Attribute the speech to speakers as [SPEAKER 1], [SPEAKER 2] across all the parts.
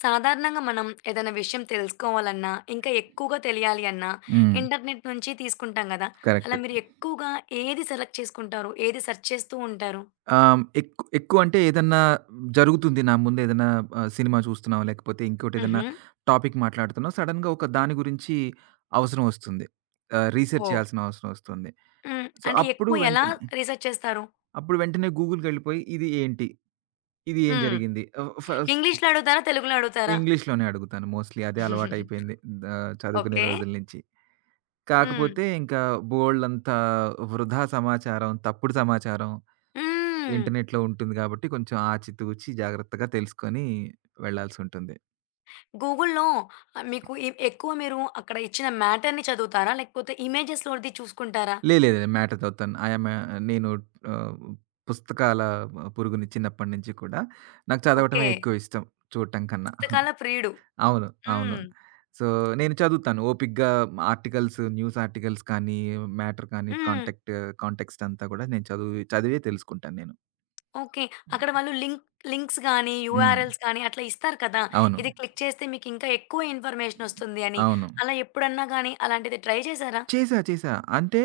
[SPEAKER 1] సాధారణంగా మనం ఏదైనా విషయం తెలుసుకోవాలన్నా, ఇంకా ఎక్కువగా తెలియాలి అన్నా,
[SPEAKER 2] హ్మ్.
[SPEAKER 1] ఇంటర్నెట్ నుంచి తీసుకుంటాం గదా!
[SPEAKER 2] కరెక్ట్.
[SPEAKER 1] అలా మీరు ఎక్కువగా ఏది సెలెక్ట్ చేసుకుంటారు? ఏది సెర్చ్ చేస్తూ ఉంటారు?
[SPEAKER 2] ఎక్కువంటే ఏదన్నా జరుగుతుంది నా ముందేదన్నా సినిమా చూస్తున్నాం, లేకపోతే ఇంకోటేదన్నా
[SPEAKER 1] హుహు.
[SPEAKER 2] టాపిక్ మాట్లాడుతున్నాం. సడెన్‌గా ఒక దాని గురించి అవసరం వస్తుంది. రీసెర్చ్
[SPEAKER 1] ఓహ్!
[SPEAKER 2] చేయాల్సిన అవసరం వస్తుంది.
[SPEAKER 1] హ్మ్.
[SPEAKER 2] సో,
[SPEAKER 1] అంటే
[SPEAKER 2] అప్పుడు
[SPEAKER 1] ఎక్కువ ఎలా
[SPEAKER 2] వెంటనే
[SPEAKER 1] రీసెర్చ్ చేస్తారు?
[SPEAKER 2] గూగుల్‌కెళ్ళిపోయి ఇది ఏంటి? ఇది ఏం
[SPEAKER 1] హ్మ్.
[SPEAKER 2] జరిగింది? ఫస్ట్
[SPEAKER 1] ఇంగ్లీష్‌లో అడుగుతారా? తెలుగులో అడుగుతారా?
[SPEAKER 2] ఇంగ్లీష్‌లోనే అడుగుతాను మోస్ట్‌లీ. అదే అలవాటైపోయింది. చదువుకునే
[SPEAKER 1] ఓకే.
[SPEAKER 2] రోజుల నుంచి.
[SPEAKER 1] హ్మ్.
[SPEAKER 2] కాకపోతే ఇంకా బోలెడంత వృధా సమాచారం, తప్పుడు సమాచారం
[SPEAKER 1] హ్మ్.
[SPEAKER 2] ఇంటర్నెట్‌లో ఉంటుంది గాబట్టి కొంచెం ఆచితూచి జాగ్రత్తగా తెలుసుకొని వెళ్ళాల్సుంటుంది.
[SPEAKER 1] గూగుల్‌లో ఆహ్, మీకు ఎక్కువ మీరు అక్కడ ఇచ్చిన మ్యాటర్‌ని చదువుతారా? లేకపోతే ఇమేజెస్‌లోది చూసుకుంటారా?
[SPEAKER 2] లేదండి. మ్యాటర్ చదువుతాను. ఐయామ్ ఎ నేను ఆహ్, పుస్తకాల పురుగుని చిన్నప్పటి నుంచి కూడా. నాకు చదవటమే
[SPEAKER 1] ఓకే.
[SPEAKER 2] ఎక్కువ ఇష్టం చూడటం కన్నా.
[SPEAKER 1] పుస్తకాల ప్రియుడు.
[SPEAKER 2] అవును. అవును.
[SPEAKER 1] హ్మ్.
[SPEAKER 2] సో, నేను చదువుతాను. ఓపికగా ఆర్టికల్స్, న్యూస్ ఆర్టికల్స్ కానీ, మ్యాటర్ కానీ,
[SPEAKER 1] హ్మ్.
[SPEAKER 2] కాంటాక్ట్ కాంటెక్స్ట్ అంతా గూడా నేను చదివే తెలుసుకుంటాను నేను.
[SPEAKER 1] ఓకే. అక్కడ వాళ్ళు లింక్ లింక్స్ గానీ,
[SPEAKER 2] హ్మ్.
[SPEAKER 1] యూఆర్ఎల్స్ కానీ అట్లా ఇస్తారు కదా!
[SPEAKER 2] అవును.
[SPEAKER 1] ఇది క్లిక్ చేస్తే మీకింకా ఎక్కువ ఇన్ఫర్మేషనొస్తుంది అని.
[SPEAKER 2] అవును.
[SPEAKER 1] అలా ఎప్పుడన్నా గానీ అలాంటిది ట్రై చేశారా?
[SPEAKER 2] చేశా. చేశా. అంటే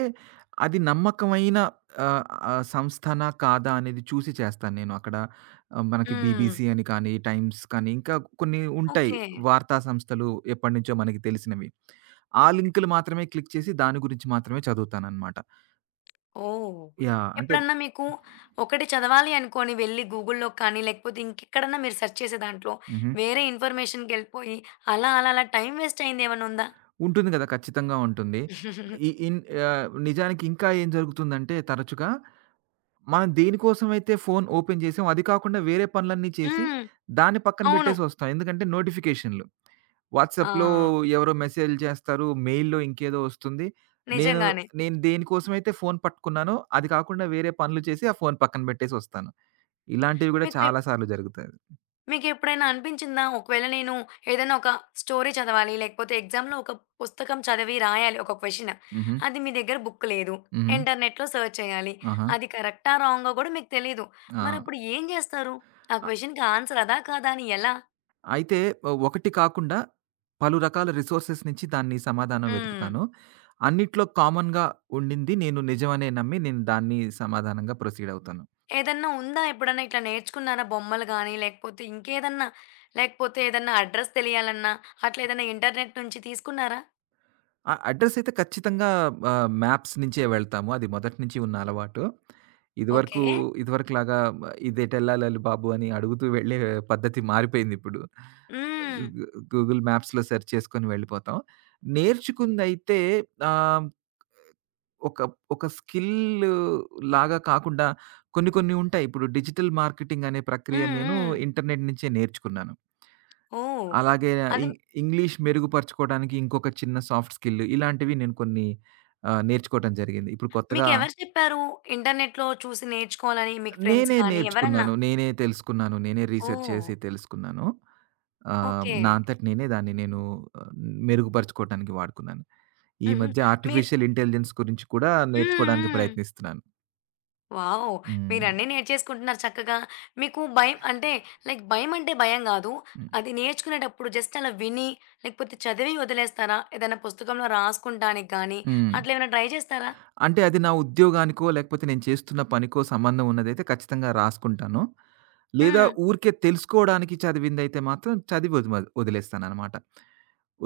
[SPEAKER 2] అది నమ్మకమైన ఆహ్, ఆహ్, సంస్థనా? కాదా? అనేది చూసి చేస్తాను నేను. అక్కడ మనకి
[SPEAKER 1] హ్మ్.
[SPEAKER 2] బీబీసీ అని కానీ, టైమ్స్ కానీ ఇంకా కొన్ని ఉంటాయి.
[SPEAKER 1] ఓకే.
[SPEAKER 2] వార్తా సంస్థలు ఎప్పటినుంచో మనకి తెలిసినవి. ఆ లింకులు మాత్రమే క్లిక్ చేసి దాని గురించి మాత్రమే చదువుతాననమాట.
[SPEAKER 1] ఓహ్!
[SPEAKER 2] యాహ్! అంటే
[SPEAKER 1] ఎప్పుడన్నా మీకు ఒకటి చదవాలి అనుకోని వెళ్లి గూగుల్‌లో కానీ, లేకపోతే ఇంకెక్కడన్నా మీరు సెర్చ్ చేసే దాంట్లో
[SPEAKER 2] హుహు.
[SPEAKER 1] వేరే ఇన్ఫర్మేషన్‌కెళ్ళిపోయి అలా అలా అలా టైం వేస్ట్ అయిందేమన్నుందా?
[SPEAKER 2] ఉంటుంది గదా! ఖచ్చితంగా ఉంటుంది.
[SPEAKER 1] హ్మ్.
[SPEAKER 2] ఇ ఇన్ నిజానికి ఇంకా ఏం జరుగుతుందంటే తరచుగా మనం దేనికోసమైతే ఫోను ఓపెన్ చేసామో, అది కాకుండా వేరే పనులన్నీ చేసి, దాన్ని పక్కన
[SPEAKER 1] అవును.
[SPEAKER 2] పెట్టేసొస్తాం. ఎందుకంటే నోటిఫికేషన్‌లు. వాట్సాప్‌లో
[SPEAKER 1] ఆ!
[SPEAKER 2] ఎవరో మెసేజ్‌లు చేస్తారు. మెయిల్‌లో ఇంకేదో ఒస్తుంది. నేను
[SPEAKER 1] నిజంగానే.
[SPEAKER 2] నేను దేనికోసమైతే ఫోను పట్టుకున్నానో, అది కాకుండా వేరే పనులు చేసి, ఆ ఫోను పక్కన పెట్టేసొస్తాను. ఇలాంటివి గూడా
[SPEAKER 1] మీకు
[SPEAKER 2] చాలా సార్లు జరుగుతాయి.
[SPEAKER 1] మీకెప్పుడైనా అనిపించిందా? ఒకవేళ నేను ఏదైనా ఒక స్టోరీ చదవాలి, లేకపోతే ఎగ్జామ్‌లో ఒక పుస్తకం చదివి రాయాలి ఒక క్వెషన్.
[SPEAKER 2] హుహు.
[SPEAKER 1] అది మీ దగ్గర బుక్ లేదు.
[SPEAKER 2] హుహు.
[SPEAKER 1] ఇంటర్నెట్‌లో సెర్చ్ చేయాలి.
[SPEAKER 2] ఆహా!
[SPEAKER 1] అది కరెక్టా? రాంగా? గూడా మీకు తెలీదు.
[SPEAKER 2] ఆ!
[SPEAKER 1] మరప్పుడు ఏం జేస్తారు? ఆ క్వెషన్‌కి ఆన్సర్ అదా? కాదా? అని ఎలా?
[SPEAKER 2] అయితే ఒకటి కాకుండా పలు రకాల రిసోర్సెస్ నుంచి దాన్ని సమాధానం
[SPEAKER 1] హ్మ్.
[SPEAKER 2] వెతుకుతాను. అన్నిట్లో కామన్‌గా ఉండింది నిజమనే నమ్మి నేను దాన్ని సమాధానంగా ప్రొసీడ్ అవుతాను.
[SPEAKER 1] ఏదన్నా ఉందా? ఎప్పుడన్నా ఇట్లా నేర్చుకున్నారా? బొమ్మలు గానీ, లేకపోతే ఇంకేదన్నా? లేకపోతే ఏదన్నా అడ్రెస్ తెలియాలన్నా, అట్లా ఏదన్నా ఇంటర్నెట్ నుంచి తీసుకున్నారా?
[SPEAKER 2] ఆ అడ్రెస్ అయితే ఖచ్చితంగా మ్యాప్స్ నుంచే వెళ్తాము. అది మొదటి నుంచి ఉన్న అలవాటు. ఇదివరకు,
[SPEAKER 1] ఓకే.
[SPEAKER 2] ఇదివరకులాగా ఇదెటెళ్ళాలాలు బాబు అని అడుగుతూ వెళ్ళే పద్ధతి మారిపోయిందిప్పుడు.
[SPEAKER 1] హ్మ్.
[SPEAKER 2] గూగుల్ మ్యాప్స్‌లో సెర్చ్ చేసుకొని వెళ్ళిపోతాం. నేర్చుకుందైతే ఆహ్ ఒక ఒక స్కిల్ లాగా కాకుండా కొన్ని కొన్ని ఉంటాయి. ఇప్పుడు డిజిటల్ మార్కెటింగ్ అనే ప్రక్రియ
[SPEAKER 1] హ్మ్.
[SPEAKER 2] నేను
[SPEAKER 1] హ్మ్.
[SPEAKER 2] ఇంటర్నెట్ నుంచే నేర్చుకున్నాను.
[SPEAKER 1] ఓహ్!
[SPEAKER 2] అలాగే ఇ
[SPEAKER 1] అది
[SPEAKER 2] ఇంగ్లీష్ మెరుగుపరుచుకోవడానికి ఇంకొక చిన్న సాఫ్ట్ స్కిల్ ఇలాంటివి నేను కొన్ని నేర్చుకోవటం జరిగింది. ఇప్పుడు కొత్తగా
[SPEAKER 1] మీకెవరు చెప్పారు? ఇంటర్నెట్‌లో చూసి నేర్చుకోవాలని మీకు ఫ్రెండ్స్
[SPEAKER 2] నేనే
[SPEAKER 1] కానీ ఎవరన్నా?
[SPEAKER 2] నేర్చుకున్నాను. నేనే తెలుసుకున్నాను. నేనే రీసెర్చ్
[SPEAKER 1] ఓహ్!
[SPEAKER 2] చేసి తెలుసుకున్నాను.
[SPEAKER 1] ఓకే.
[SPEAKER 2] నా అంతట నేనే దాన్ని ఆహ్, మెరుగుపరుచుకోవటానికి వాడుకున్నాను. ఈ
[SPEAKER 1] హుహు.
[SPEAKER 2] మధ్య
[SPEAKER 1] మీరు
[SPEAKER 2] ఆర్టిఫిషియల్ ఇంటెలిజెన్స్ గురించి కూడా
[SPEAKER 1] హ్మ్.
[SPEAKER 2] నేర్చుకోవడానికి
[SPEAKER 1] హ్మ్.
[SPEAKER 2] ప్రయత్నిస్తున్నాను.
[SPEAKER 1] వావ్!
[SPEAKER 2] హ్మ్.
[SPEAKER 1] మీరన్నీ నేర్చేసుకుంటున్నారు చక్కగా. మీకు భయం అంటే లైక్ భయం అంటే భయం గాదు.
[SPEAKER 2] హ్మ్.
[SPEAKER 1] అది నేర్చుకునేటప్పుడు జస్ట్ అలా విని లేకపోతే చదివి వదిలేస్తారా? ఏదైనా పుస్తకంలో రాసుకుంటానికి గానీ
[SPEAKER 2] హ్మ్.
[SPEAKER 1] అట్లా ఏమైనా ట్రై చేస్తారా?
[SPEAKER 2] అంటే అది నా ఉద్యోగానికో, లేకపోతే నేను చేస్తున్న పనికో సంబంధం ఉన్నదైతే ఖచ్చితంగా రాసుకుంటాను. లేదా
[SPEAKER 1] హ్మ్.
[SPEAKER 2] ఊరికే తెలుసుకోవడానికి చదివిందైతే మాత్రం చదివి వదిలేస్తాననమాట.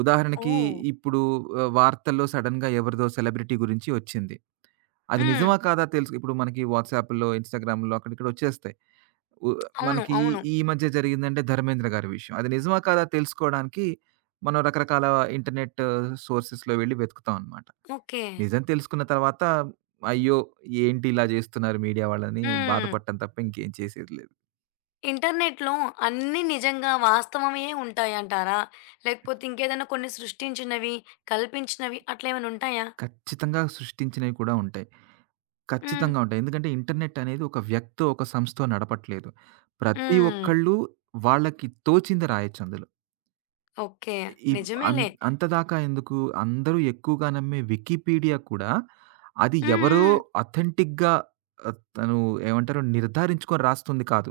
[SPEAKER 2] ఉదాహరణకి
[SPEAKER 1] ఓహ్!
[SPEAKER 2] ఇప్పుడు వార్తల్లో సడెన్‌గా ఎవరిదో సెలబ్రిటీ గురించి వచ్చింది. అది
[SPEAKER 1] హ్మ్.
[SPEAKER 2] నిజమా కాదా తెలుసు ఇప్పుడు మనకి వాట్సాప్‌లో, ఇన్‌స్టాగ్రామ్‌లో అక్కడ ఇక్కడ వచ్చేస్తాయి. ఉ
[SPEAKER 1] అవును.
[SPEAKER 2] మనకి
[SPEAKER 1] అవును.
[SPEAKER 2] ఈ మధ్య జరిగిందంటే ధర్మేంద్ర గారి విషయం. అది నిజమా కాదా తెలుసుకోవడానికి మనం రకరకాల ఇంటర్నెట్ సోర్సెస్‌లో వెళ్లి వెతుకుతాం అనమాట.
[SPEAKER 1] ఓకే.
[SPEAKER 2] నిజం తెలుసుకున్న తర్వాత, అయ్యో! ఏంటి ఇలా జేస్తున్నారు మీడియా వాళ్ళని
[SPEAKER 1] హ్మ్.
[SPEAKER 2] బాధపడటం తప్ప ఇంకేం చేసేది లేదు.
[SPEAKER 1] ఇంటర్నెట్‌లో అన్నీ నిజంగా వాస్తవమే ఉంటాయంటారా? లేకపోతే ఇంకేదైనా కొన్ని సృష్టించినవి, కల్పించినవి అట్లా ఏమైనా ఉంటాయా?
[SPEAKER 2] ఖచ్చితంగా సృష్టించినవి కూడా ఉంటాయి.
[SPEAKER 1] హ్మ్.
[SPEAKER 2] ఖచ్చితంగా ఉంటాయి. ఎందుకంటే ఇంటర్నెట్ అనేది ఒక వ్యక్తో, ఒక సంస్థో నడపట్లేదు. ప్రతి
[SPEAKER 1] హ్మ్.
[SPEAKER 2] ఒక్కళ్ళు వాళ్ళకి తోచింది రాయొచ్చు అందులో.
[SPEAKER 1] ఓకే.
[SPEAKER 2] ఇప్ అం
[SPEAKER 1] నిజమేలే.
[SPEAKER 2] అంతదాకా ఎందుకు అందరూ ఎక్కువగా నమ్మే వికీపీడియా కూడా అది
[SPEAKER 1] హ్మ్.
[SPEAKER 2] ఎవరో
[SPEAKER 1] హ్మ్.
[SPEAKER 2] అథెంటిక్‌గా తను ఏమంటారు నిర్ధారించుకొని రాస్తుంది కాదు.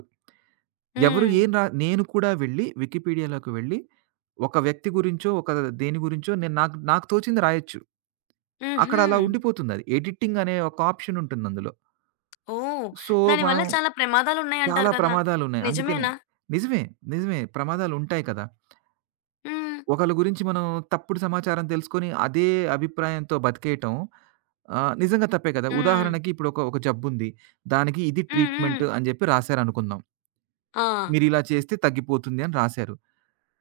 [SPEAKER 2] ఎవరు
[SPEAKER 1] హ్మ్.
[SPEAKER 2] ఏం రా నేను కూడా వెళ్ళి వికీపీడియాలోకి వెళ్ళి, ఒక వ్యక్తి గురించో, ఒక దేని గురించో నేను నాకు నాకు తోచింది రాయొచ్చు. అక్కడ
[SPEAKER 1] హుహు.
[SPEAKER 2] అలా ఉండిపోతుందది. ఎడిటింగ్ అనే ఒక ఆప్షన్ ఉంటుందందులో.
[SPEAKER 1] ఓహ్!
[SPEAKER 2] సో, మనం
[SPEAKER 1] దానివల్ల చాలా
[SPEAKER 2] చాలా
[SPEAKER 1] ప్రమాదాలున్నాయంటారు కదా!
[SPEAKER 2] ప్రమాదాలున్నాయి. అందుకనే
[SPEAKER 1] నిజమేనా?
[SPEAKER 2] నిజమే. నిజమే. ప్రమాదాలుంటాయి కదా!
[SPEAKER 1] హ్మ్.
[SPEAKER 2] ఒకళ్ళ గురించి మనం తప్పుడు సమాచారం తెలుసుకొని, అదే అభిప్రాయంతో బతికేయటం నిజంగా తప్పే కదా!
[SPEAKER 1] హ్మ్.
[SPEAKER 2] ఉదాహరణకి ఒక జబ్బుంది. దానికి ఇది
[SPEAKER 1] హ్మ్. హ్మ్.
[SPEAKER 2] ట్రీట్‌మెంట్ అని జెప్పి రాశారనుకుందాం.
[SPEAKER 1] ఆ!
[SPEAKER 2] మీరిలా చేస్తే తగ్గిపోతుంది అని రాశారు.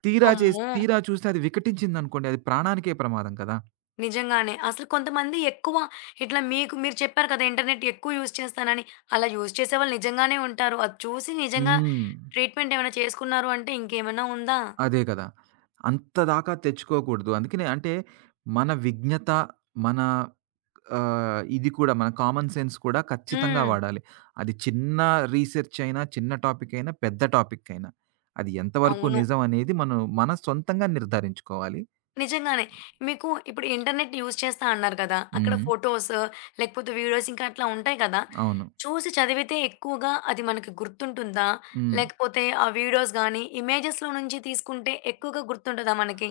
[SPEAKER 2] తీరా చేసి
[SPEAKER 1] అమ్మో!
[SPEAKER 2] తీరా చూస్తే అది వికటించిందనుకోండి, అది ప్రాణానికే ప్రమాదం కదా!
[SPEAKER 1] నిజంగానే. అసలు కొంతమంది ఎక్కువ ఇట్లా మీకు మీరు చెప్పారు కదా! ఇంటర్నెట్ ఎక్కువ యూజ్ చేస్తానని. అలా యూజ్ చేసేవాళ్ళు నిజంగానే ఉంటారు. అది చూసి నిజంగా
[SPEAKER 2] హ్మ్.
[SPEAKER 1] ట్రీట్మెంట్ ఏమైనా చేసుకున్నారు అంటే ఇంకేమైనా ఉందా?
[SPEAKER 2] అదే కదా! అంత దాకా తెచ్చుకోకూడదు. అందుకనే అంటే మన విజ్ఞత, మన ఇది కూడా మన కామన్ సెన్స్ కూడా ఖచ్చితంగా
[SPEAKER 1] హ్మ్.
[SPEAKER 2] వాడాలి. అది చిన్న రీసెర్చ్ అయినా, చిన్న టాపిక్ అయినా, పెద్ద టాపిక్ అయినా. అది ఎంతవరకు
[SPEAKER 1] అవును.
[SPEAKER 2] నిజం అనేది మనం మన సొంతంగా నిర్ధారించుకోవాలి.
[SPEAKER 1] నిజంగానే. మీకు ఇప్పుడు ఇంటర్నెట్ యూజ్ చేస్తా అన్నారు కదా! అక్కడ
[SPEAKER 2] హ్మ్.
[SPEAKER 1] ఫోటోస్ లేకపోతే వీడియోస్ ఇంకా అట్లా ఉంటాయి కదా!
[SPEAKER 2] అవును.
[SPEAKER 1] చూసి చదివితే ఎక్కువగా అది మనకి గుర్తుంటుందా?
[SPEAKER 2] హ్మ్.
[SPEAKER 1] లేకపోతే ఆ వీడియోస్ గానీ, ఇమేజెస్‌లో నుంచి తీసుకుంటే ఎక్కువగా గుర్తుంటదా మనకి?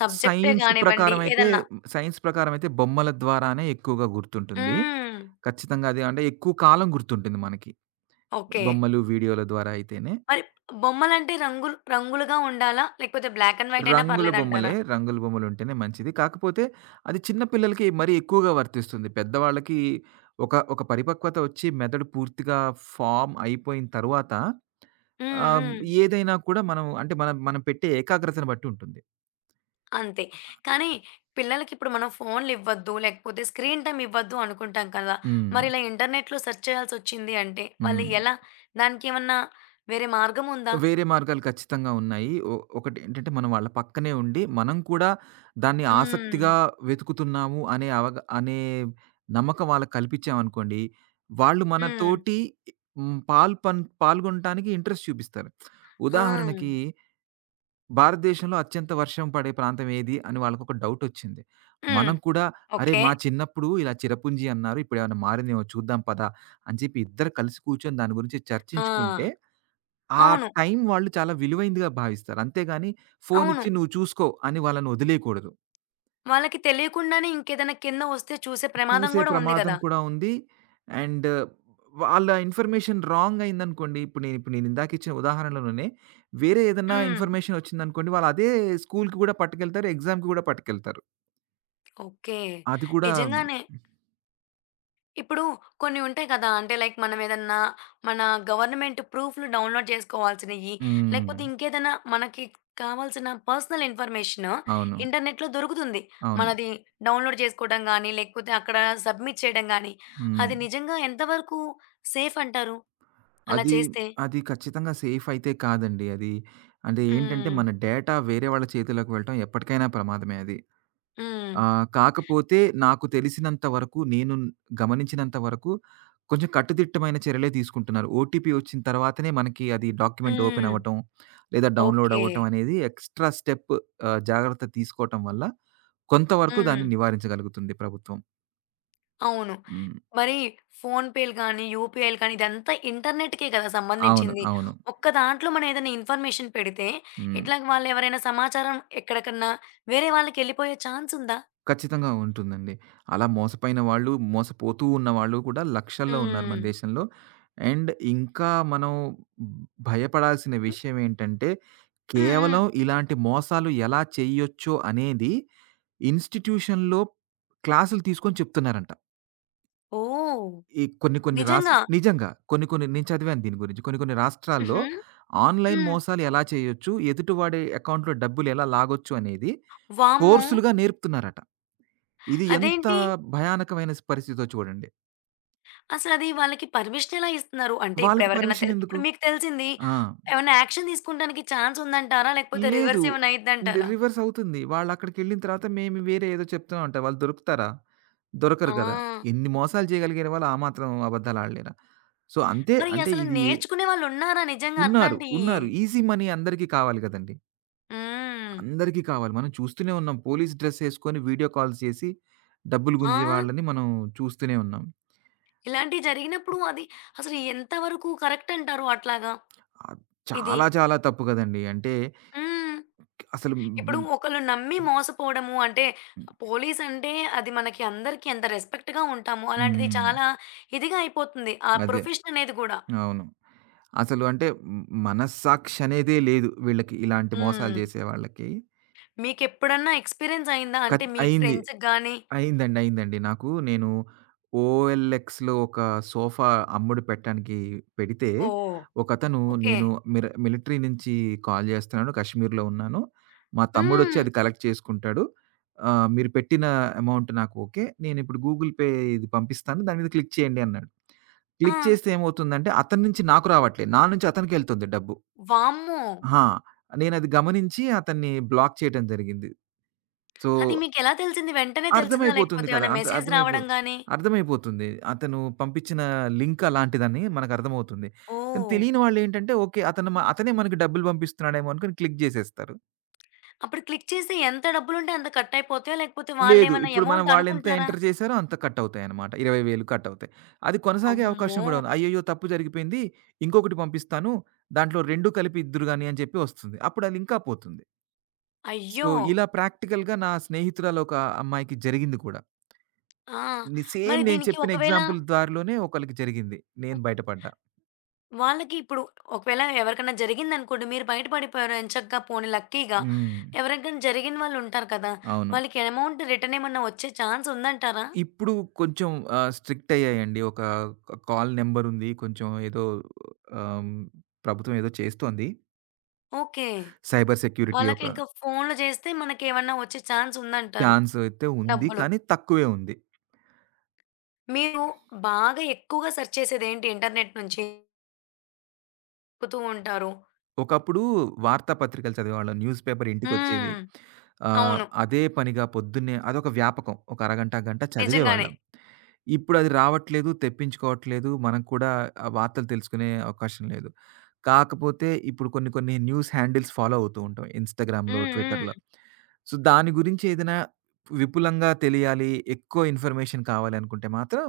[SPEAKER 1] సబ్జెక్టే
[SPEAKER 2] సైన్స్
[SPEAKER 1] గానివ్వండి
[SPEAKER 2] ప్రకారమైతే
[SPEAKER 1] ఏదన్నా?
[SPEAKER 2] సైన్స్ ప్రకారమైతే బొమ్మల ద్వారానే ఎక్కువగా గుర్తుంటుంది.
[SPEAKER 1] హ్మ్.
[SPEAKER 2] ఖచ్చితంగా అది అంటే ఎక్కువ కాలం గుర్తుంటుంది మనకి.
[SPEAKER 1] ఓకే.
[SPEAKER 2] బొమ్మలు, వీడియోల ద్వారా అయితేనే.
[SPEAKER 1] మరి బొమ్మలంటే రంగులు రంగులుగా ఉండాలా? లేకపోతే బ్లాక్ అండ్ వైట్ అయినా
[SPEAKER 2] రంగుల బొమ్మలే,
[SPEAKER 1] పర్లేదంటారా?
[SPEAKER 2] రంగుల బొమ్మలుంటేనే మంచిది. కాకపోతే అది చిన్న పిల్లలకి మరీ ఎక్కువగా వర్తిస్తుంది. పెద్దవాళ్ళకి ఒక ఒక పరిపక్వత వచ్చి మెదడు పూర్తిగా ఫార్మ్ అయిపోయిన తరువాత
[SPEAKER 1] హ్మ్.
[SPEAKER 2] ఆహ్,
[SPEAKER 1] హ్మ్.
[SPEAKER 2] ఏదైనా కూడా మనం అంటే మనం మనం పెట్టే ఏకాగ్రతను బట్టి ఉంటుంది.
[SPEAKER 1] అంతే. కానీ పిల్లలకిప్పుడు మనం ఫోన్‌లివ్వద్దు, లేకపోతే స్క్రీన్ టైమ్ ఇవ్వద్దు అనుకుంటాం కదా!
[SPEAKER 2] హ్మ్.
[SPEAKER 1] మరి ఇలా ఇంటర్నెట్‌లో సెర్చ్ చేయాల్సొచ్చింది అంటే వాళ్ళు
[SPEAKER 2] హ్మ్.
[SPEAKER 1] ఎలా? దానికేమన్నా వేరే మార్గం ఉందా?
[SPEAKER 2] వేరే మార్గాలు ఖచ్చితంగా ఉన్నాయి. ఒకటేంటంటే మనం వాళ్ళ పక్కనే ఉండి, మనం కూడా దాన్ని
[SPEAKER 1] హ్మ్.
[SPEAKER 2] ఆసక్తిగా వెతుకుతున్నాము అనే నమ్మకం వాళ్ళకి కల్పించామనుకోండి, వాళ్ళు
[SPEAKER 1] హ్మ్.
[SPEAKER 2] మనతోటి హ్మ్, పాల్గొనటానికి ఇంట్రెస్ట్ చూపిస్తారు.
[SPEAKER 1] ఆ!
[SPEAKER 2] ఉదాహరణకి భారతదేశంలో అత్యంత వర్షం పడే ప్రాంతం ఏది అని వాళ్ళకొక డౌటొచ్చింది.
[SPEAKER 1] హ్మ్.
[SPEAKER 2] మనం కూడా అరే!
[SPEAKER 1] ఓకే.
[SPEAKER 2] మా చిన్నప్పుడు ఇలా చిరపుంజి అన్నారు. ఇప్పుడేమన్నా మారిందేమో చూద్దాం పదా! అని చెప్పి ఇద్దరు కలిసి కూర్చొని దాని గురించి చర్చించుకుంటే
[SPEAKER 1] ఆ!
[SPEAKER 2] ఆ
[SPEAKER 1] అవును.
[SPEAKER 2] టైం వాళ్ళు చాలా విలువైందిగా భావిస్తారు. అంతేగాని
[SPEAKER 1] అవును.
[SPEAKER 2] ఫోనిచ్చి "నువ్వు చూసుకో" అని వాళ్ళని వదిలేయకూడదు.
[SPEAKER 1] వాళ్ళకి తెలియకుండానే ఇంకేదైనా కింద వస్తే చూసే ప్రమాదం
[SPEAKER 2] చూసే
[SPEAKER 1] గూడా ఉంది
[SPEAKER 2] ప్రమాదం
[SPEAKER 1] గదా!
[SPEAKER 2] కూడా ఉంది. అండ్ వాళ్ళ ఇన్ఫర్మేషన్ రాంగ్ అయిందనుకోండి, ఇప్పుడు నేను ఇందాక ఇచ్చిన ఉదాహరణలోనే వేరే ఏదన్నా
[SPEAKER 1] హ్మ్.
[SPEAKER 2] ఇన్ఫర్మేషన్ వచ్చిందనుకోండి, వాళ్ళు అదే స్కూలుకి కూడా పట్టుకెళ్తారు, ఎగ్జామ్‌కి కూడా పట్టుకెళ్తారు.
[SPEAKER 1] ఓకే.
[SPEAKER 2] అది కూడా
[SPEAKER 1] నిజంగానే. ఇప్పుడు కొన్ని ఉంటాయి కదా! అంటే లైక్ మనం ఏదన్నా మన గవర్నమెంట్ ప్రూఫ్‌లు డౌన్‌లోడ్ చేసుకోవాల్సినయి,
[SPEAKER 2] హ్మ్.
[SPEAKER 1] లేకపోతే ఇంకేదైనా మనకి కావాల్సిన పర్సనల్ ఇన్ఫర్మేషన్
[SPEAKER 2] అవును.
[SPEAKER 1] ఇంటర్నెట్‌లో దొరుకుతుంది.
[SPEAKER 2] అవును.
[SPEAKER 1] మనది డౌన్‌లోడ్ చేసుకోవడం గానీ, లేకపోతే అక్కడ సబ్మిట్ చేయడం గానీ,
[SPEAKER 2] హ్మ్.
[SPEAKER 1] అది నిజంగా ఎంతవరకు సేఫ్ అంటారు అలా
[SPEAKER 2] అది,
[SPEAKER 1] చేస్తే?
[SPEAKER 2] అది ఖచ్చితంగా సేఫ్ అయితే కాదండి. అది అంటే ఏంటంటే,
[SPEAKER 1] హ్మ్.
[SPEAKER 2] మన డేటా వేరే వాళ్ళ చేతిలోకి వెళ్ళటం ఎప్పటికైనా ప్రమాదమే అది.
[SPEAKER 1] హ్మ్.
[SPEAKER 2] కాకపోతే నాకు తెలిసినంత వరకు, గమనించినంత వరకు కొంచెం కట్టుదిట్టమైన చర్యలే తీసుకుంటున్నారు. ఓటీపీ వచ్చిన తర్వాతనే మనకి అది డాక్యుమెంట్ ఓపెన్
[SPEAKER 1] హ్మ్.
[SPEAKER 2] అవ్వటం, లేదా డౌన్‌లోడ్
[SPEAKER 1] ఓకే.
[SPEAKER 2] అవ్వటం అనేది ఎక్స్‌ట్రా స్టెప్ జాగ్రత్త తీసుకోవటం వల్ల కొంతవరకు
[SPEAKER 1] హ్మ్.
[SPEAKER 2] దాన్ని నివారించగలుగుతుంది ప్రభుత్వం.
[SPEAKER 1] అవును.
[SPEAKER 2] హ్మ్.
[SPEAKER 1] మరి ఫోన్‌పేలు గానీ, యూపీఐలు కానీ ఇదంతా ఇంటర్నెట్‌కే కదా
[SPEAKER 2] అవును.
[SPEAKER 1] సంబంధించింది.
[SPEAKER 2] అవును.
[SPEAKER 1] ఒక్క దాంట్లో మనం ఏదైనా ఇన్ఫర్మేషన్ పెడితే,
[SPEAKER 2] హ్మ్.
[SPEAKER 1] ఇట్లాగ వాళ్ళెవరైనా సమాచారం ఎక్కడికన్నా వేరే వాళ్ళకెళ్ళిపోయే ఛాన్స్ ఉందా?
[SPEAKER 2] ఖచ్చితంగా ఉంటుందండి. అలా మోసపోయిన వాళ్ళు, మోసపోతూ ఉన్న వాళ్ళు కూడా లక్షల్లో ఉన్నారు మన
[SPEAKER 1] హ్మ్.
[SPEAKER 2] దేశంలో. అండ్ ఇంకా మనం భయపడాల్సిన
[SPEAKER 1] హ్మ్.
[SPEAKER 2] విషయం ఏంటంటే
[SPEAKER 1] హ్మ్. హ్మ్.
[SPEAKER 2] కేవలం ఇలాంటి మోసాలు ఎలా చేయొచ్చో అనేది ఇన్‌స్టిట్యూషన్‌లో క్లాసులు తీసుకొని చెప్తున్నారంట.
[SPEAKER 1] ఓహ్!
[SPEAKER 2] ఈ కొన్ని కొన్ని రాస్
[SPEAKER 1] నిజంగా.
[SPEAKER 2] నిజంగా. కొన్ని కొన్ని నేను చదివాను దీని గురించి. కొన్ని కొన్ని రాష్ట్రాల్లో
[SPEAKER 1] హుహు.
[SPEAKER 2] ఆన్‌లైన్
[SPEAKER 1] హ్మ్.
[SPEAKER 2] మోసాలు ఎలా చేయొచ్చు? ఎదుటివాడి అకౌంట్‌లో డబ్బులు ఎలా లాగొచ్చు? అనేది
[SPEAKER 1] వామ్మో!
[SPEAKER 2] కోర్సులుగా నేర్పుతున్నారట. ఇది ఎంత
[SPEAKER 1] అదేంటి?
[SPEAKER 2] భయానకమైన పరిస్థితో చూడండి.
[SPEAKER 1] అసలది వాళ్ళకి పర్మిషన్ ఎలా ఇస్తున్నారు? అంటే ఇప్పుడు
[SPEAKER 2] వాళ్ళకి
[SPEAKER 1] ఎవరికైనా
[SPEAKER 2] పర్మిషన్ ఎందుకు?
[SPEAKER 1] ఇప్పుడు మీకు తెలిసింది.
[SPEAKER 2] ఆ!
[SPEAKER 1] ఏమన్నా యాక్షన్ తీసుకోవడానికి ఛాన్స్ ఉందంటారా? లేకపోతే
[SPEAKER 2] లేదు.
[SPEAKER 1] రివర్స్ ఏమైనా అయిద్దంటారా?
[SPEAKER 2] రివర్స్ అవుతుంది. వాళ్ళక్కడికెళ్ళిన తర్వాత మేము వేరే ఏదో చెప్తున్నాం అంట. వాళ్ళు దొరుకుతారా? దొరకరు
[SPEAKER 1] ఆ!
[SPEAKER 2] కదా! ఎన్ని మోసాలు చేయగలిగిన వాళ్ళు ఆ మాత్రం అబద్దాలాడలేరా? సో, అంతే
[SPEAKER 1] మరి
[SPEAKER 2] అంటే
[SPEAKER 1] అసలు
[SPEAKER 2] ఇది
[SPEAKER 1] నేర్చుకునే వాళ్ళున్నారా నిజంగా
[SPEAKER 2] ఉన్నారు.
[SPEAKER 1] అట్లాంటియి?
[SPEAKER 2] ఉన్నారు. ఈజీ మనీ అందరికీ కావాలి కదండీ!
[SPEAKER 1] హ్మ్.
[SPEAKER 2] అందరికీ కావాలి. మనం చూస్తూనే ఉన్నాం. పోలీస్ డ్రెస్ ఏసుకొని వీడియో కాల్స్ చేసి డబ్బులు
[SPEAKER 1] ఆ!
[SPEAKER 2] గుంజే వాళ్ళని మనం చూస్తూనే ఉన్నాం.
[SPEAKER 1] ఇలాంటియి జరిగినప్పుడు అది అసలు ఎంత వరకు కరెక్ట్ అంటారు అట్లాగా
[SPEAKER 2] ఆహ్,
[SPEAKER 1] ఇది?
[SPEAKER 2] చాలా చాలా తప్పు కదండీ! అంటే
[SPEAKER 1] హ్మ్.
[SPEAKER 2] అసలు
[SPEAKER 1] ఇప్పుడు
[SPEAKER 2] హ్మ్.
[SPEAKER 1] ఒకళ్ళు నమ్మి మోసపోవడము అంటే పోలీస్ అంటే అది మనకి అందరికీ ఎంత రెస్పెక్ట్‌గా ఉంటామో అలాంటిది
[SPEAKER 2] హ్మ్.
[SPEAKER 1] చాలా ఇదిగా అయిపోతుంది. ఆ
[SPEAKER 2] అదే.
[SPEAKER 1] ప్రొఫెషన్ అనేది గూడా.
[SPEAKER 2] అవును. అసలు అంటే మ్ మనస్సాక్షి అనేదే లేదు వీళ్ళకి ఇలాంటి మోసాలు
[SPEAKER 1] హ్మ్.
[SPEAKER 2] జేసేవాళ్ళకి.
[SPEAKER 1] మీకెప్పుడన్నా ఎక్స్‌పీరియన్స్ అయిందా? అంటే మీ
[SPEAKER 2] అయింది.
[SPEAKER 1] ఫ్రెండ్స్‌కి గాని
[SPEAKER 2] అయిందండి. అయిందండి. నేను ఓఎల్ఎక్స్‌లో ఒక సోఫా అమ్ముడు పెట్టడానికి పెడితే,
[SPEAKER 1] ఓహ్!
[SPEAKER 2] ఒకతను
[SPEAKER 1] ఓకే.
[SPEAKER 2] నేను మిలిటరీ నుంచి కాల్ జేస్తున్నాను. కశ్మీర్‌లో ఉన్నాను. మా తమ్ముడొచ్చి
[SPEAKER 1] హ్మ్.
[SPEAKER 2] అది కలెక్ట్ చేసుకుంటాడు. మీరు పెట్టిన అమౌంట్ నాకు ఓకే. నేనిప్పుడు గూగుల్ పే ఇది పంపిస్తాను. దాని మీద క్లిక్ చేయండి అన్నాడు. క్లిక్
[SPEAKER 1] ఆ!
[SPEAKER 2] చేస్తే ఏమవుతుందంటే అతని నుంచి నాకు రావట్లేదు. నా నుంచి అతనికెళ్తుంది డబ్బు.
[SPEAKER 1] వామ్మో!
[SPEAKER 2] ఆహా! నేనది గమనించి అతన్ని బ్లాక్ చేయటం జరిగింది. సో,
[SPEAKER 1] అది మీకెలా తెలిసింది? వెంటనే తెలిసిందా?
[SPEAKER 2] అర్థమైపోతుంది
[SPEAKER 1] లేకపోతే
[SPEAKER 2] కదా!
[SPEAKER 1] ఏమైనా
[SPEAKER 2] అంటే
[SPEAKER 1] మెసేజ్
[SPEAKER 2] అర్థమైపో
[SPEAKER 1] రావడం గాని?
[SPEAKER 2] అర్థమైపోతుంది. అతను పంపించిన లింక్ అలాంటిదని మనకర్థమవుతుంది. కానీ
[SPEAKER 1] ఓహ్!
[SPEAKER 2] తెలియని వాళ్ళేంటంటే ఓకే. అతను మ అతనే మనకి డబ్బులు పంపిస్తున్నాడేమో అనుకుని క్లిక్ జేసేస్తారు.
[SPEAKER 1] అప్పుడు క్లిక్ చేసి ఎంత డబ్బులుంటే అంత కట్టయిపోతాయా? లేకపోతే
[SPEAKER 2] లేదు.
[SPEAKER 1] వాళ్ళేమన్నా
[SPEAKER 2] ఇప్పుడు మనం
[SPEAKER 1] ఎమౌంట్
[SPEAKER 2] వాళ్ళెంత
[SPEAKER 1] అనుకుంటారా?
[SPEAKER 2] ఎంటర్ చేశారో అంత కటవుతాయన్నమాట. 20,000 కటవుతాయి. అది కొనసాగే అవకాశం
[SPEAKER 1] అమ్మో!
[SPEAKER 2] గూడా ఉంది. అయ్యయ్యో! తప్పు జరిగిపోయింది. ఇంకొకటి పంపిస్తాను. దాంట్లో 2 కలిపి ఇద్దురు గాని అని చెప్పి వస్తుంది. అప్పుడు ఆ లింకా పోతుంది. సో,
[SPEAKER 1] అయ్యో!
[SPEAKER 2] ఇలా ప్రాక్టికల్‌గా నా స్నేహితురాలు ఒక అమ్మాయికి జరిగింది కూడా.
[SPEAKER 1] ఆ!
[SPEAKER 2] సేమ్
[SPEAKER 1] మరి
[SPEAKER 2] నేను
[SPEAKER 1] దీనికి
[SPEAKER 2] చెప్పిన
[SPEAKER 1] ఒకవేళ
[SPEAKER 2] ఎగ్జాంపుల్ దారిలోనే ఒకళ్ళకి జరిగింది. నేను
[SPEAKER 1] హ్మ్.
[SPEAKER 2] బయటపడ్డా.
[SPEAKER 1] వాళ్ళకి ఇప్పుడు ఒకవేళ ఎవరికన్నా జరిగిందనుకోండి, మీరు బయట పడిపోయారు ఎంచక్కా పోనీ లక్కీగా.
[SPEAKER 2] హ్మ్.
[SPEAKER 1] ఎవరికైనా జరిగిన వాళ్ళుంటారు కదా!
[SPEAKER 2] అవును.
[SPEAKER 1] వాళ్ళకి ఎమౌంట్ రిటర్న్ ఏమన్నా వచ్చే ఛాన్స్ ఉందంటారా?
[SPEAKER 2] ఇప్పుడు కొంచెం స్ట్రిక్ట్ అయ్యాయండి. ఒక కాల్ నంబర్ ఉంది. కొంచెం ఏదో ఆహ్, ప్రభుత్వం ఏదో చేస్తోంది.
[SPEAKER 1] ఓకే.
[SPEAKER 2] సైబర్ సెక్యూరిటీ
[SPEAKER 1] వాళ్ళకి
[SPEAKER 2] ఒక
[SPEAKER 1] ఇంకా ఫోన్‌లు చేస్తే మనకేమన్నా వచ్చే ఛాన్స్ ఉందంటారు
[SPEAKER 2] ఛాన్స్ అయితే ఉంది.
[SPEAKER 1] డబ్బులు.
[SPEAKER 2] కానీ తక్కువే ఉంది.
[SPEAKER 1] మీరు బాగా ఎక్కువగా సెర్చ్ చేసేదేంటి ఇంటర్నెట్ నుంచి? వెతుకుతూ ఉంటారు.
[SPEAKER 2] ఒకప్పుడు వార్తాపత్రికలు చదివేవాళ్ళం. న్యూస్ పేపర్ ఇంటికొచ్చేది.
[SPEAKER 1] హ్మ్. అవును.
[SPEAKER 2] అదే పనిగా పొద్దున్నే అదొక వ్యాపకం. ఒక అరగంట, గంట
[SPEAKER 1] నిజంగానే.
[SPEAKER 2] చదివేవాళ్ళం. ఇప్పుడది రావట్లేదు, తెప్పించుకోవట్లేదు. మనం కూడా ఆ వార్తలు తెలుసుకునే అవకాశం లేదు. కాకపోతే ఇప్పుడు కొన్ని కొన్ని న్యూస్ హ్యాండిల్స్ ఫాలో అవుతూ ఉంటాం. ఇన్‌స్టాగ్రామ్‌లో,
[SPEAKER 1] హ్మ్.
[SPEAKER 2] ట్విట్టర్‌లో.
[SPEAKER 1] హ్మ్.
[SPEAKER 2] సో, దాని గురించి ఏదైనా విపులంగా తెలియాలి, ఎక్కువ ఇన్ఫర్మేషన్ కావాలి అనుకుంటే మాత్రం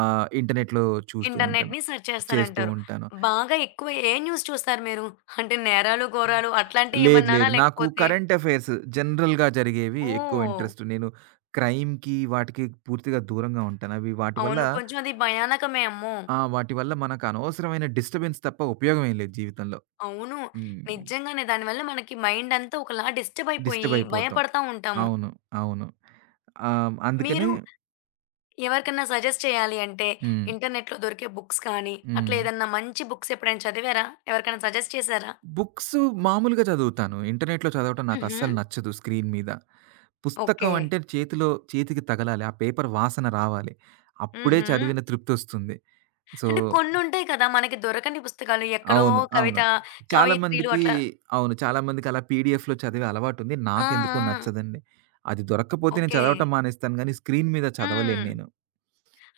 [SPEAKER 2] ఇంటర్నెట్‌లో చూస్తూ ఉంటాను.
[SPEAKER 1] ఇంటర్నెట్‌ని సెర్చ్
[SPEAKER 2] చేస్తూ
[SPEAKER 1] చేస్తానంటారు.
[SPEAKER 2] ఉంటాను.
[SPEAKER 1] బాగా ఎక్కువ ఏ న్యూస్ చూస్తారు మీరు? అంటే నేరాలు, ఘోరాలు
[SPEAKER 2] లేదు,
[SPEAKER 1] అట్లాంటియేమన్నానా?
[SPEAKER 2] లేదు. నాకు
[SPEAKER 1] లేకపోతే
[SPEAKER 2] కరెంట్ అఫైర్స్ జనరల్‌గా జరిగేవి ఎక్కువ
[SPEAKER 1] ఓహ్!
[SPEAKER 2] ఇంట్రెస్ట్. నేను క్రైమ్‌కి వాటికి పూర్తిగా దూరంగా ఉంటాను. అవి వాటి వల్ల
[SPEAKER 1] అవును. కొంచెం అది భయానకమే. అమ్మో!
[SPEAKER 2] ఆ! వాటి వల్ల మనకు అనవసరమైన డిస్టర్బెన్స్ తప్ప ఉపయోగం ఏం లేదు జీవితంలో.
[SPEAKER 1] అవును.
[SPEAKER 2] హ్మ్.
[SPEAKER 1] నిజంగానే దానివల్ల మనకి మైండంతా ఒకలా డిస్టర్బ్ అయిపోయి
[SPEAKER 2] డిస్టర్బ్ అయిపోతాం.
[SPEAKER 1] భయపడతా ఉంటాము.
[SPEAKER 2] అవును. అవును.
[SPEAKER 1] మీరు
[SPEAKER 2] అందుకనే
[SPEAKER 1] ఎవరికన్నా సజెస్ట్ చేయాలి అంటే
[SPEAKER 2] హ్మ్.
[SPEAKER 1] ఇంటర్నెట్‌లో దొరికే బుక్స్ కానీ,
[SPEAKER 2] హ్మ్.
[SPEAKER 1] అట్లా ఏదన్నా మంచి బుక్స్ ఎప్పుడైనా చదివారా? ఎవరికైనా సజెస్ట్ చేసారా?
[SPEAKER 2] బుక్స్ మామూలుగా చదువుతాను. ఇంటర్నెట్‌లో చదవటం నాకు
[SPEAKER 1] హుహు.
[SPEAKER 2] అస్సలు నచ్చదు స్క్రీన్ మీద. పుస్తకం
[SPEAKER 1] ఓకే.
[SPEAKER 2] అంటే చేతికి తగలాలి. ఆ పేపర్ వాసన రావాలి. అప్పుడే
[SPEAKER 1] హుహు.
[SPEAKER 2] చదివిన తృప్తొస్తుంది. సో
[SPEAKER 1] అంటే కొన్నుంటాయి కదా! మనకి దొరకని పుస్తకాలు ఎక్కడో
[SPEAKER 2] అవును. అవును.
[SPEAKER 1] కవిత,
[SPEAKER 2] చాలా
[SPEAKER 1] కవయిత్రీలు
[SPEAKER 2] మందికి
[SPEAKER 1] అట్లా
[SPEAKER 2] అవును. చాలా మందికి అలా పీడిఎఫ్‌లో చదివే అలవాటుంది.
[SPEAKER 1] ఆ!
[SPEAKER 2] నాకెందుకో
[SPEAKER 1] ఆ!
[SPEAKER 2] నచ్చదండి. అది దొరక్కపోతే నేను
[SPEAKER 1] ఓకే.
[SPEAKER 2] చదవటం మానేస్తాను గానీ, స్క్రీన్ మీద చదవలేను
[SPEAKER 1] హ్మ్.
[SPEAKER 2] నేను.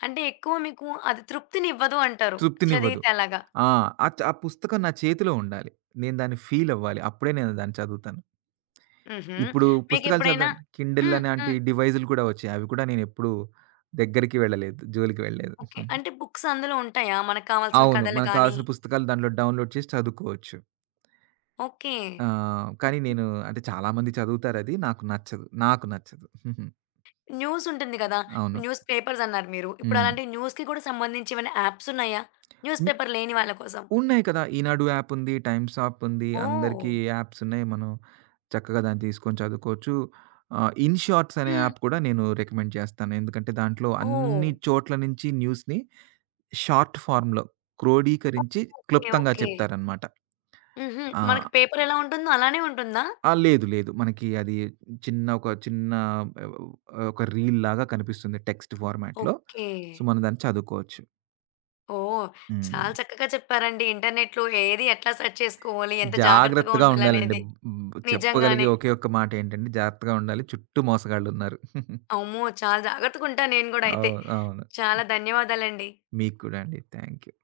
[SPEAKER 1] అంటే ఎక్కువ మీకు అది తృప్తినివ్వదు అంటారు.
[SPEAKER 2] తృప్తినివ్వదు.
[SPEAKER 1] చదివితే అలాగా.
[SPEAKER 2] ఆ! ఆ పుస్తకం నా చేతిలో ఉండాలి. నేను దాన్ని ఫీల్ అవ్వాలి. అప్పుడే నేను దాన్ని చదువుతాను.
[SPEAKER 1] హుహు.
[SPEAKER 2] ఇప్పుడు పుస్తకాలు
[SPEAKER 1] మీకెప్పుడైనా
[SPEAKER 2] చదవండి. కిండిల్
[SPEAKER 1] హ్మ్.
[SPEAKER 2] అనేంటి
[SPEAKER 1] హ్మ్.
[SPEAKER 2] డివైజులు కూడా వచ్చాయి. అవి కూడా నేనెప్పుడూ దగ్గరికి వెళ్ళలేదు. జోలికి వెళ్ళలేదు.
[SPEAKER 1] ఓకే. అంటే బుక్స్ అందులో ఉంటాయా? మనకు కావాల్సిన
[SPEAKER 2] అవును.
[SPEAKER 1] కథలు
[SPEAKER 2] మనకు
[SPEAKER 1] గాని?
[SPEAKER 2] కావాల్సిన పుస్తకాలు దాంట్లో డౌన్‌లోడ్ చేసి చదువుకోవచ్చు.
[SPEAKER 1] ఓకే.
[SPEAKER 2] ఆ! కానీ నేను అంటే చాలామంది చదువుతారది. నాకు నచ్చదు. నాకు నచ్చదు. హుహు.
[SPEAKER 1] న్యూస్ ఉంటుంది కదా!
[SPEAKER 2] అవును.
[SPEAKER 1] న్యూస్ పేపర్స్ అన్నారు మీరు. ఇప్పుడు
[SPEAKER 2] హ్మ్.
[SPEAKER 1] అలాంటి న్యూస్‌కి కూడా సంబంధించి ఏమైనా యాప్స్ ఉన్నాయా? న్యూస్
[SPEAKER 2] ని
[SPEAKER 1] పేపర్ లేని వాళ్ళ కోసం.
[SPEAKER 2] ఉన్నాయి కదా! ఈనాడు యాప్ ఉంది. టైమ్స్ అప్ ఉంది.
[SPEAKER 1] ఓహ్!
[SPEAKER 2] అందరికీ యాప్స్ ఉన్నాయి. మనం చక్కగా దాన్ని తీసుకొని చదువుకోవచ్చు. ఇన్ షార్ట్స్ అనే
[SPEAKER 1] హ్మ్.
[SPEAKER 2] యాప్ కూడా నేను రికమెండ్ చేస్తాను. ఎందుకంటే దాంట్లో
[SPEAKER 1] ఓహ్!
[SPEAKER 2] అన్ని చోట్ల నుంచి న్యూస్‌ని షార్ట్ ఫార్మ్‌లో క్రోడీకరించి
[SPEAKER 1] ఓకే.
[SPEAKER 2] క్లుప్తంగా
[SPEAKER 1] ఓకే.
[SPEAKER 2] చెప్తారనమాట.
[SPEAKER 1] హుహు.
[SPEAKER 2] ఆ!
[SPEAKER 1] మనకి పేపర్ ఎలా ఉంటుందో అలానే ఉంటుందా?
[SPEAKER 2] ఆ! లేదు. లేదు. మనకి అది ఒక చిన్న ఆహ్, ఒక రీల్ లాగా కనిపిస్తుంది టెక్స్ట్ ఫార్మాట్‌లో.
[SPEAKER 1] ఓకే.
[SPEAKER 2] సో, మనం దాన్ని చదువుకోవచ్చు.
[SPEAKER 1] ఓహ్!
[SPEAKER 2] హ్మ్.
[SPEAKER 1] చాలా చక్కగా చెప్పారండి. ఇంటర్నెట్‌లో ఏది ఎట్లా సెర్చ్ చేసుకోవాలి? ఎంత జాగ్రత్తగా
[SPEAKER 2] జాగ్రత్తగా ఉండాలండి.
[SPEAKER 1] ఉండాలనేది.
[SPEAKER 2] హ్మ్. చెప్పగలిగే
[SPEAKER 1] నిజంగానే.
[SPEAKER 2] ఒకే ఒక్క మాట ఏంటంటే జాగ్రత్తగా ఉండాలి. చుట్టూ మోసగాళ్ళున్నారు.
[SPEAKER 1] అమ్మో! చాలా జాగ్రత్తగుంటా నేను గూడా అయితే.
[SPEAKER 2] అవును. అవును.
[SPEAKER 1] చాలా ధన్యవాదాలండి.
[SPEAKER 2] మీకు కూడా అండి. Thank you.